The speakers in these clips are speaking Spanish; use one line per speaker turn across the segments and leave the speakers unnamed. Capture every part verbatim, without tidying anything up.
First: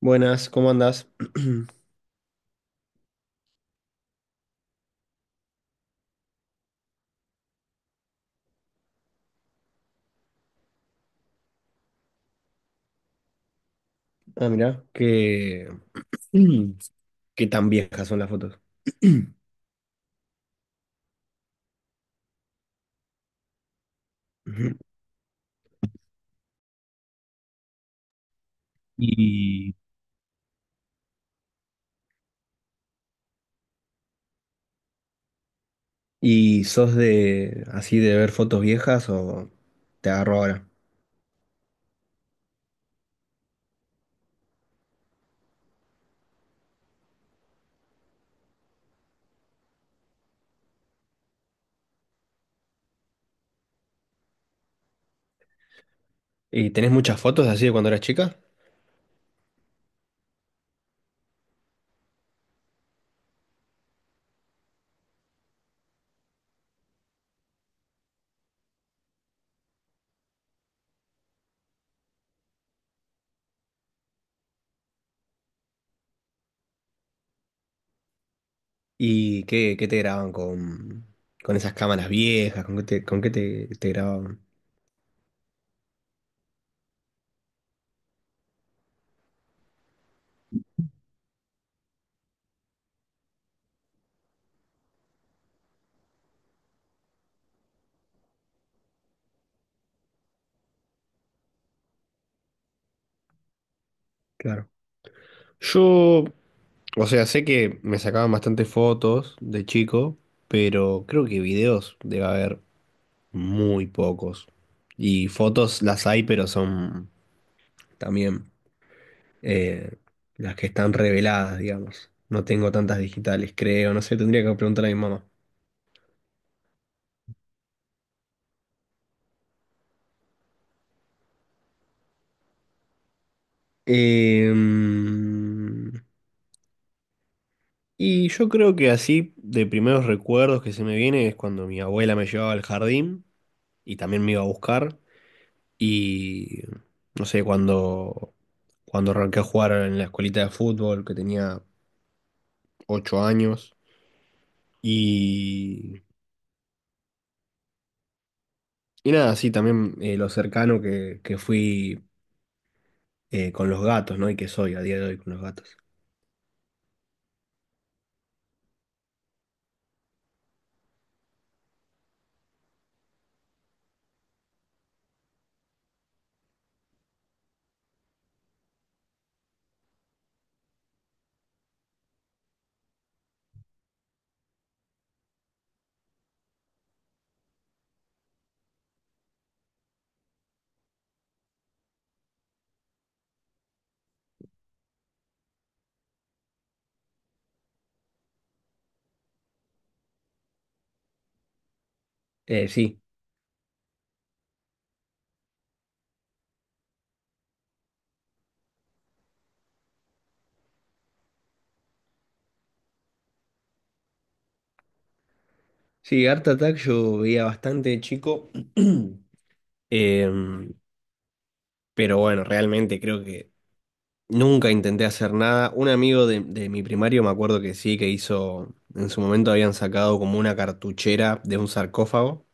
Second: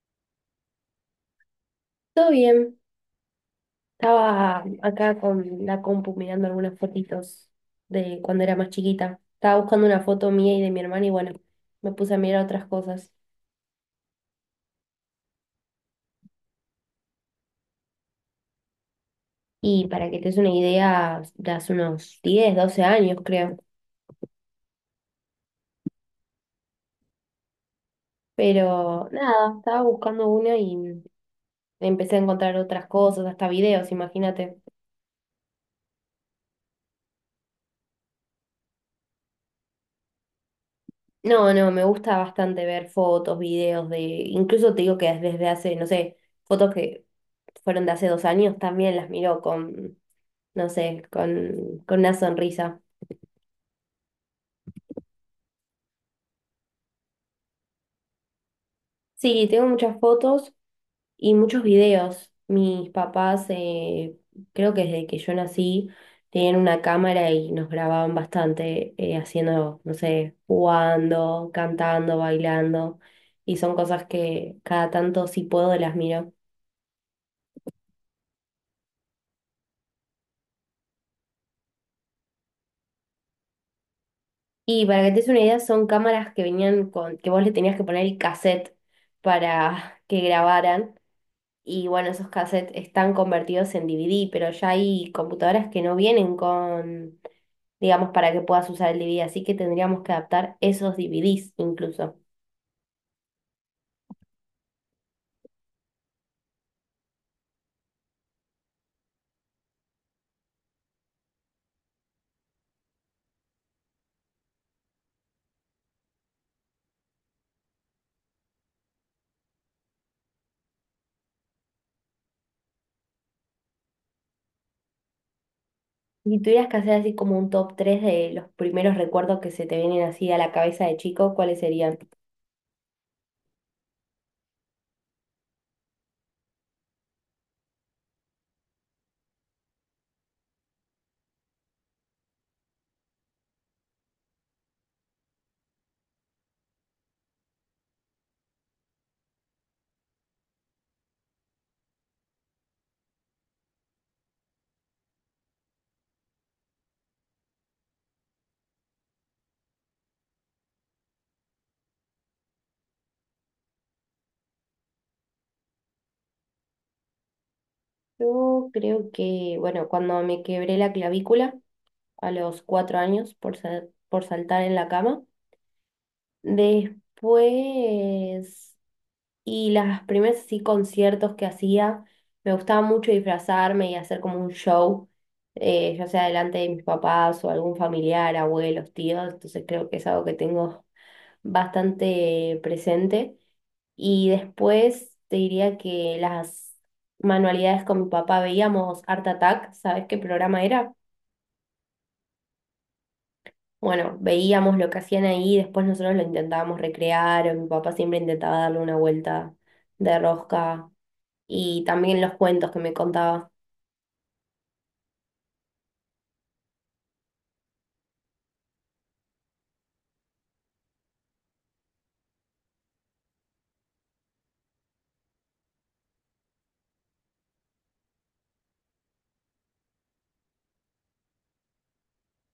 Buenas, ¿cómo andás?
Todo bien, estaba acá con la compu mirando algunas fotitos de cuando era más chiquita. Estaba buscando una foto mía y de mi hermana y bueno, me puse a mirar otras cosas.
Ah, mirá, que qué tan viejas son las fotos.
Y para que te des una idea, de hace unos diez doce años creo.
Ujú.
Pero nada,
¿Y,
estaba buscando una y empecé a encontrar otras cosas, hasta videos, imagínate.
y sos de así de ver fotos viejas o te agarro ahora?
No, no, me gusta bastante ver fotos, videos de... Incluso te digo que desde hace, no sé, fotos que fueron de hace dos años también las miro con no sé, con, con una sonrisa.
¿Y tenés muchas fotos así de cuando eras chica?
Sí, tengo muchas fotos y muchos videos. Mis papás, eh, creo que desde que yo nací, tenían una cámara y nos grababan bastante eh, haciendo, no sé, jugando, cantando, bailando. Y son cosas que cada tanto, si puedo, las miro.
¿Y qué, qué te graban con, con esas cámaras viejas? ¿Con qué te, con qué te, te grababan?
Y para que te des una idea, son cámaras que venían con, que vos le tenías que poner el cassette para que grabaran. Y bueno, esos cassettes están convertidos en D V D, pero ya hay computadoras que no vienen con, digamos, para que puedas usar el D V D, así que tendríamos que adaptar esos D V Ds incluso.
Claro. Yo, o sea, sé que me sacaban bastantes fotos de chico, pero creo que videos debe haber. Muy pocos. Y fotos las hay, pero son también eh, las que están reveladas, digamos. No tengo tantas digitales, creo. No sé, tendría que preguntar a mi mamá.
Y tuvieras que hacer así como un top tres de los primeros recuerdos que se te vienen así a la cabeza de chico, ¿cuáles serían?
Em, y yo creo que así, de primeros recuerdos que se me viene es cuando mi abuela me llevaba al jardín y también me iba a buscar. Y no sé, cuando, cuando arranqué a jugar en la escuelita de fútbol, que tenía ocho años. y Y nada, sí, también eh, lo cercano que, que fui eh, con los gatos, ¿no? Y que soy a día de hoy con los gatos.
Yo creo que, bueno, cuando me quebré la clavícula a los cuatro años por, sa- por saltar en la cama. Después... Y las primeras sí conciertos que hacía, me gustaba mucho disfrazarme y hacer como un show, eh, ya sea delante de mis papás o algún familiar, abuelos, tíos, entonces creo que es algo que tengo bastante presente. Y después te diría que las manualidades con mi papá veíamos Art Attack, ¿sabes qué programa era?
Eh, sí,
Bueno, veíamos lo que hacían ahí, después nosotros lo intentábamos recrear, o mi papá siempre intentaba darle una vuelta de rosca y también los cuentos que me contaba.
sí, Art Attack yo veía bastante de chico. em, pero bueno, realmente creo que nunca intenté hacer nada. Un amigo de, de mi primario, me acuerdo que sí, que hizo... En su momento habían sacado como una cartuchera de un sarcófago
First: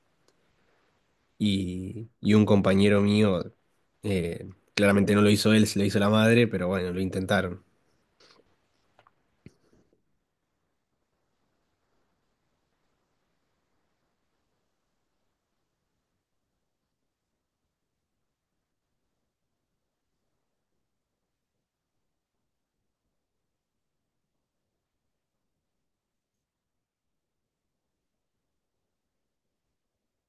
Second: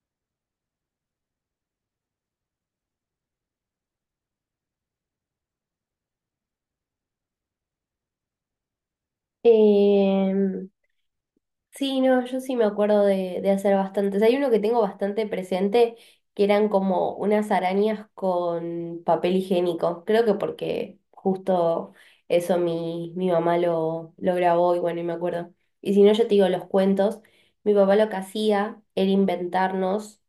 y, y un compañero mío, eh, claramente no lo hizo él, se lo hizo la madre, pero bueno, lo intentaron.
Eh, Sí, no, yo sí me acuerdo de, de hacer bastantes. Hay uno que tengo bastante presente, que eran como unas arañas con papel higiénico. Creo que porque justo eso mi, mi mamá lo, lo grabó y bueno, y me acuerdo. Y si no, yo te digo los cuentos. Mi papá lo que hacía era inventarnos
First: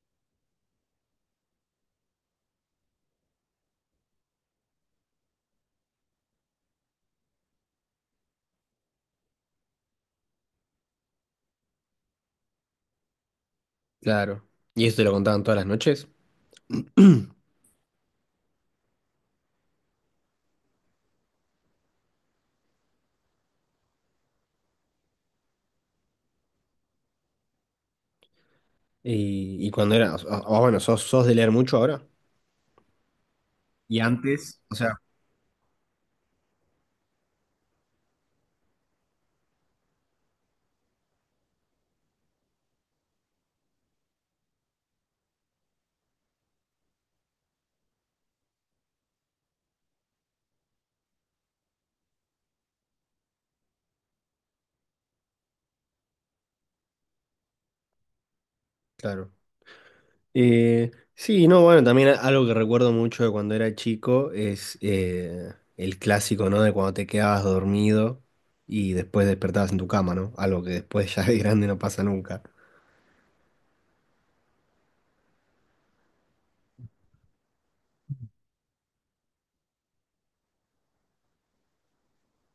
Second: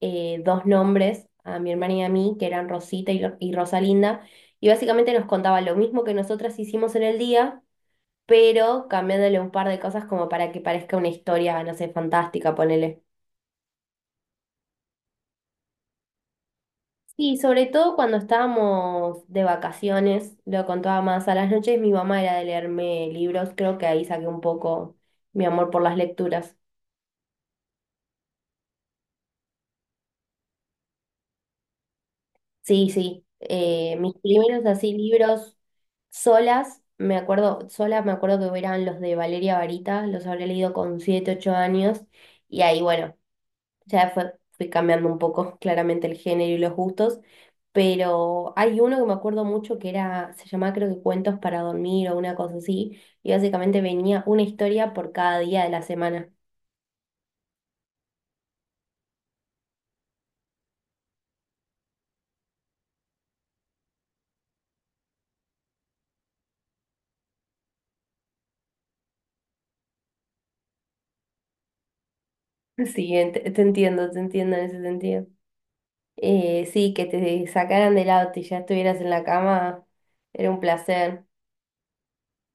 eh, dos nombres a mi hermana y a mí, que eran Rosita y, Ro- y Rosalinda. Y básicamente nos contaba lo mismo que nosotras hicimos en el día pero cambiándole un par de cosas como para que parezca una historia, no sé, fantástica, ponele.
Claro. ¿Y eso te lo contaban todas las noches?
Sí, sobre todo cuando estábamos de vacaciones, lo contaba más a las noches, mi mamá era de leerme libros, creo que ahí saqué un poco mi amor por las lecturas.
Y, y cuando era, o- o- bueno, ¿sos, sos de leer mucho ahora?
Sí, sí, eh,
Y
mis
antes,
primeros
o
así
sea...
libros solas, me acuerdo, solas me acuerdo que eran los de Valeria Varita, los habré leído con siete ocho años, y ahí, bueno. Ya fue, fui cambiando un poco claramente el género y los gustos, pero hay uno que me acuerdo mucho que era, se llamaba creo que Cuentos para dormir o una cosa así, y básicamente venía una historia por cada día de la semana.
Claro. Eh, sí, no, bueno, también a- algo que recuerdo mucho de cuando era chico es eh, el clásico, ¿no? De cuando te quedabas dormido y después despertabas en tu cama, ¿no? Algo que después ya de grande no pasa nunca.
Sí, ent- te entiendo, te entiendo en ese sentido. Eh, sí, que te sacaran del auto y ya estuvieras en la cama era un placer,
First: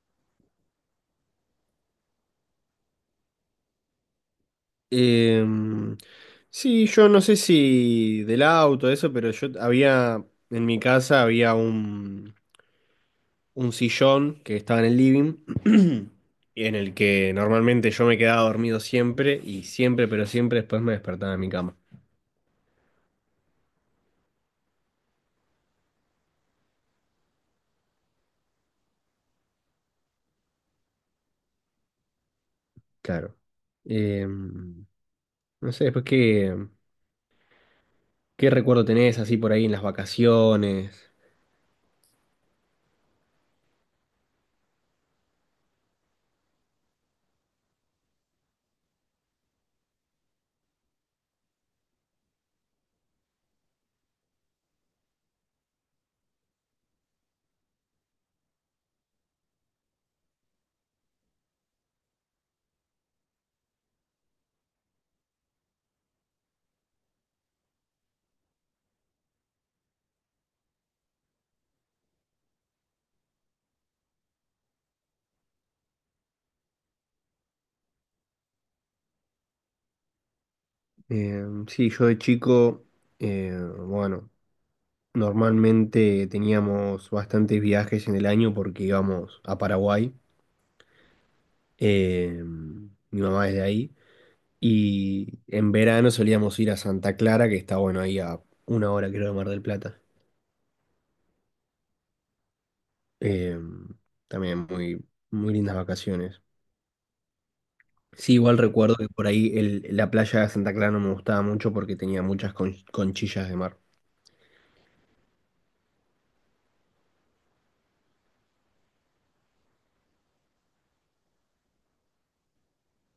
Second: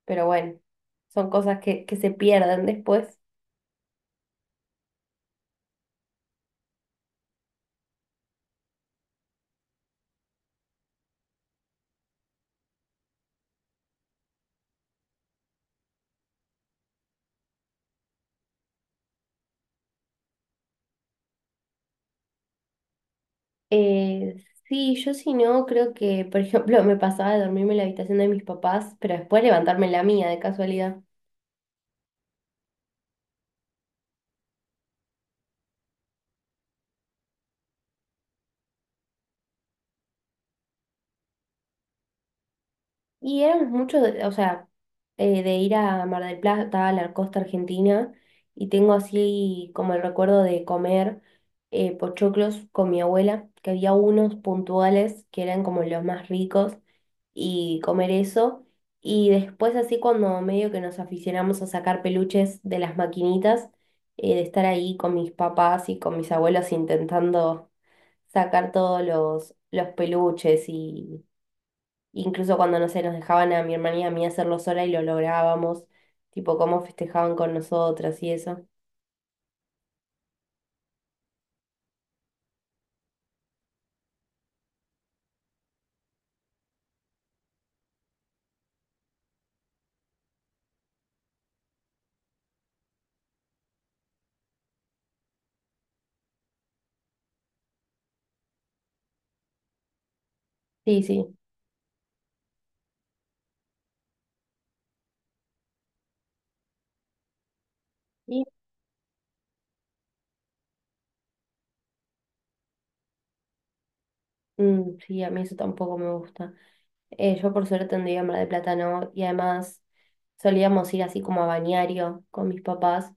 pero bueno, son cosas que, que se pierden después.
Em, sí, yo no sé si del auto, eso, pero yo había, en mi casa había un, un sillón que estaba en el living, y en el que normalmente yo me quedaba dormido siempre y siempre, pero siempre después me despertaba en mi cama.
Eh, sí, yo si no, creo que, por ejemplo, me pasaba de dormirme en la habitación de mis papás, pero después levantarme en la mía de casualidad.
Claro. Em, no sé, después qué, qué recuerdo tenés así por ahí en las vacaciones.
Y éramos muchos, de- o sea, eh, de ir a Mar del Plata, a la costa argentina, y tengo así como el recuerdo de comer eh, pochoclos con mi abuela, que había unos puntuales que eran como los más ricos, y comer eso. Y después así cuando medio que nos aficionamos a sacar peluches de las maquinitas, eh, de estar ahí con mis papás y con mis abuelos intentando sacar todos los, los peluches y incluso cuando, no sé, nos dejaban a mi hermana y a mí hacerlo sola y lo lográbamos, tipo cómo festejaban con nosotras y eso.
Em, sí, yo de chico, eh, bueno, normalmente teníamos bastantes viajes en el año porque íbamos a Paraguay. eh, Mi mamá es de ahí. Y en verano solíamos ir a Santa Clara, que está bueno ahí a una hora, creo, de Mar del Plata.
Sí, sí.
Eh, También muy, muy lindas vacaciones. Sí,
Y
igual recuerdo que por ahí el- la playa de Santa Clara no me gustaba mucho porque tenía muchas con- conchillas de mar.
mm, sí, a mí eso tampoco me gusta. Eh, yo por suerte andaba en Mar de plátano y además solíamos ir así como a balneario con mis papás.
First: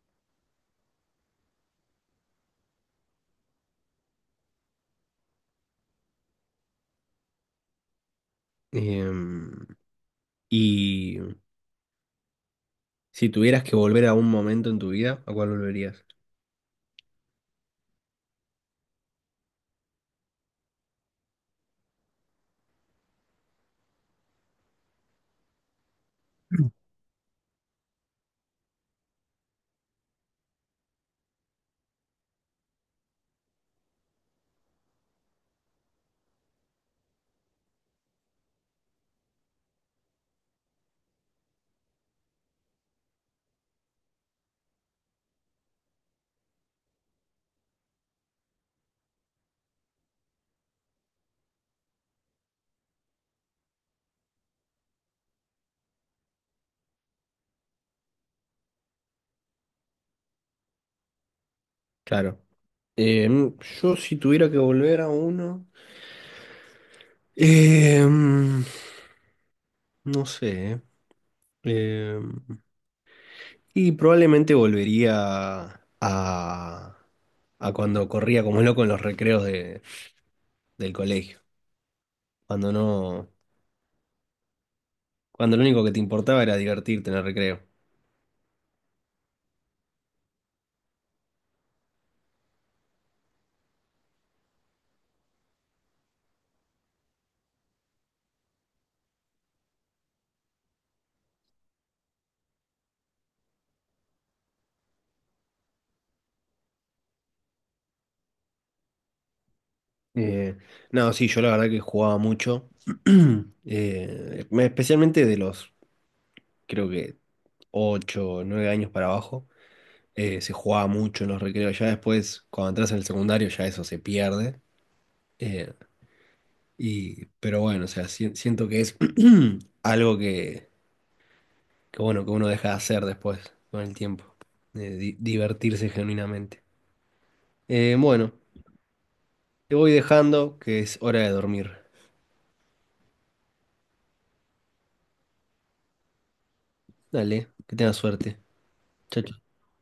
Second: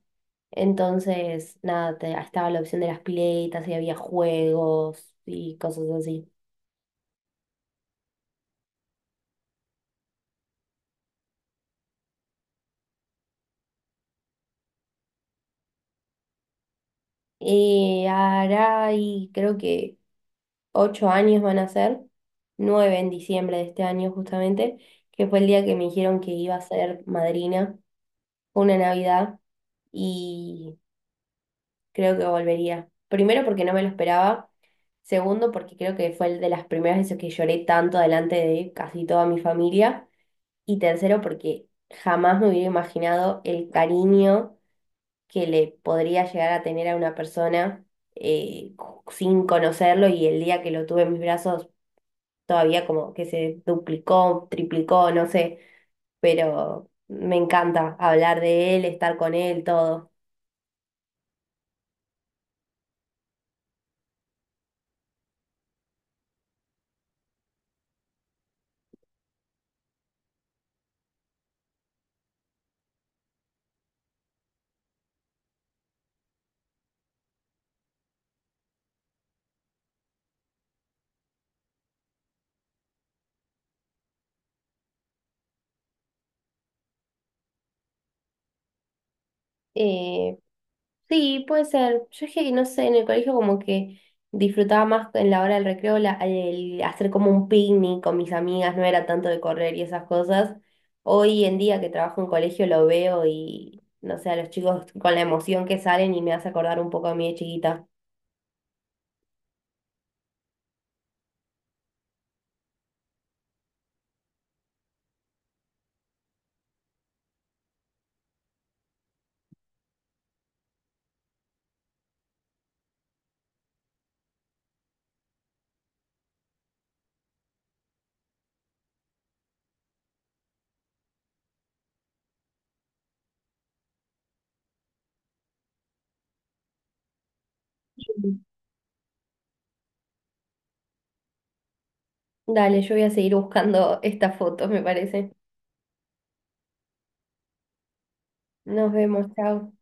Entonces, nada, te- estaba la opción de las piletas y había juegos y cosas así.
Eh, y si tuvieras que volver a un momento en tu vida, ¿a cuál volverías?
Y hará, y creo que ocho años van a ser, nueve en diciembre de este año justamente, que fue el día que me dijeron que iba a ser madrina, fue una Navidad. Y creo que volvería. Primero porque no me lo esperaba. Segundo porque creo que fue el de las primeras veces que lloré tanto delante de casi toda mi familia. Y tercero porque jamás me hubiera imaginado el cariño que le podría llegar a tener a una persona eh, sin conocerlo y el día que lo tuve en mis brazos todavía como que se duplicó, triplicó, no sé, pero me encanta hablar de él, estar con él, todo.
Claro. Em, yo si tuviera que volver a uno, em, no sé. em, y Probablemente volvería a, a cuando corría como loco en los recreos de- del colegio, cuando no, cuando lo único que te importaba era divertirte en el recreo.
Eh, Sí, puede ser. Yo es que, no sé, en el colegio como que disfrutaba más en la hora del recreo la- el hacer como un picnic con mis amigas, no era tanto de correr y esas cosas. Hoy en día que trabajo en colegio lo veo y, no sé, a los chicos con la emoción que salen y me hace acordar un poco a mí de chiquita.
Eh, no, sí, yo la verdad que jugaba mucho, eh, especialmente de los, creo que ocho o nueve años para abajo. Eh, se jugaba mucho en los recreos. Ya después, cuando entras en el secundario, ya eso se pierde. Eh, y, pero bueno, o sea, si- siento que es algo que, que, bueno, que uno deja de hacer después, con el tiempo. Eh, di- divertirse genuinamente. Eh, bueno, te voy dejando que es hora de dormir.
Dale, yo voy a seguir buscando estas fotos, me parece.
Dale, que tengas suerte.
Nos
Chao,
vemos, chao.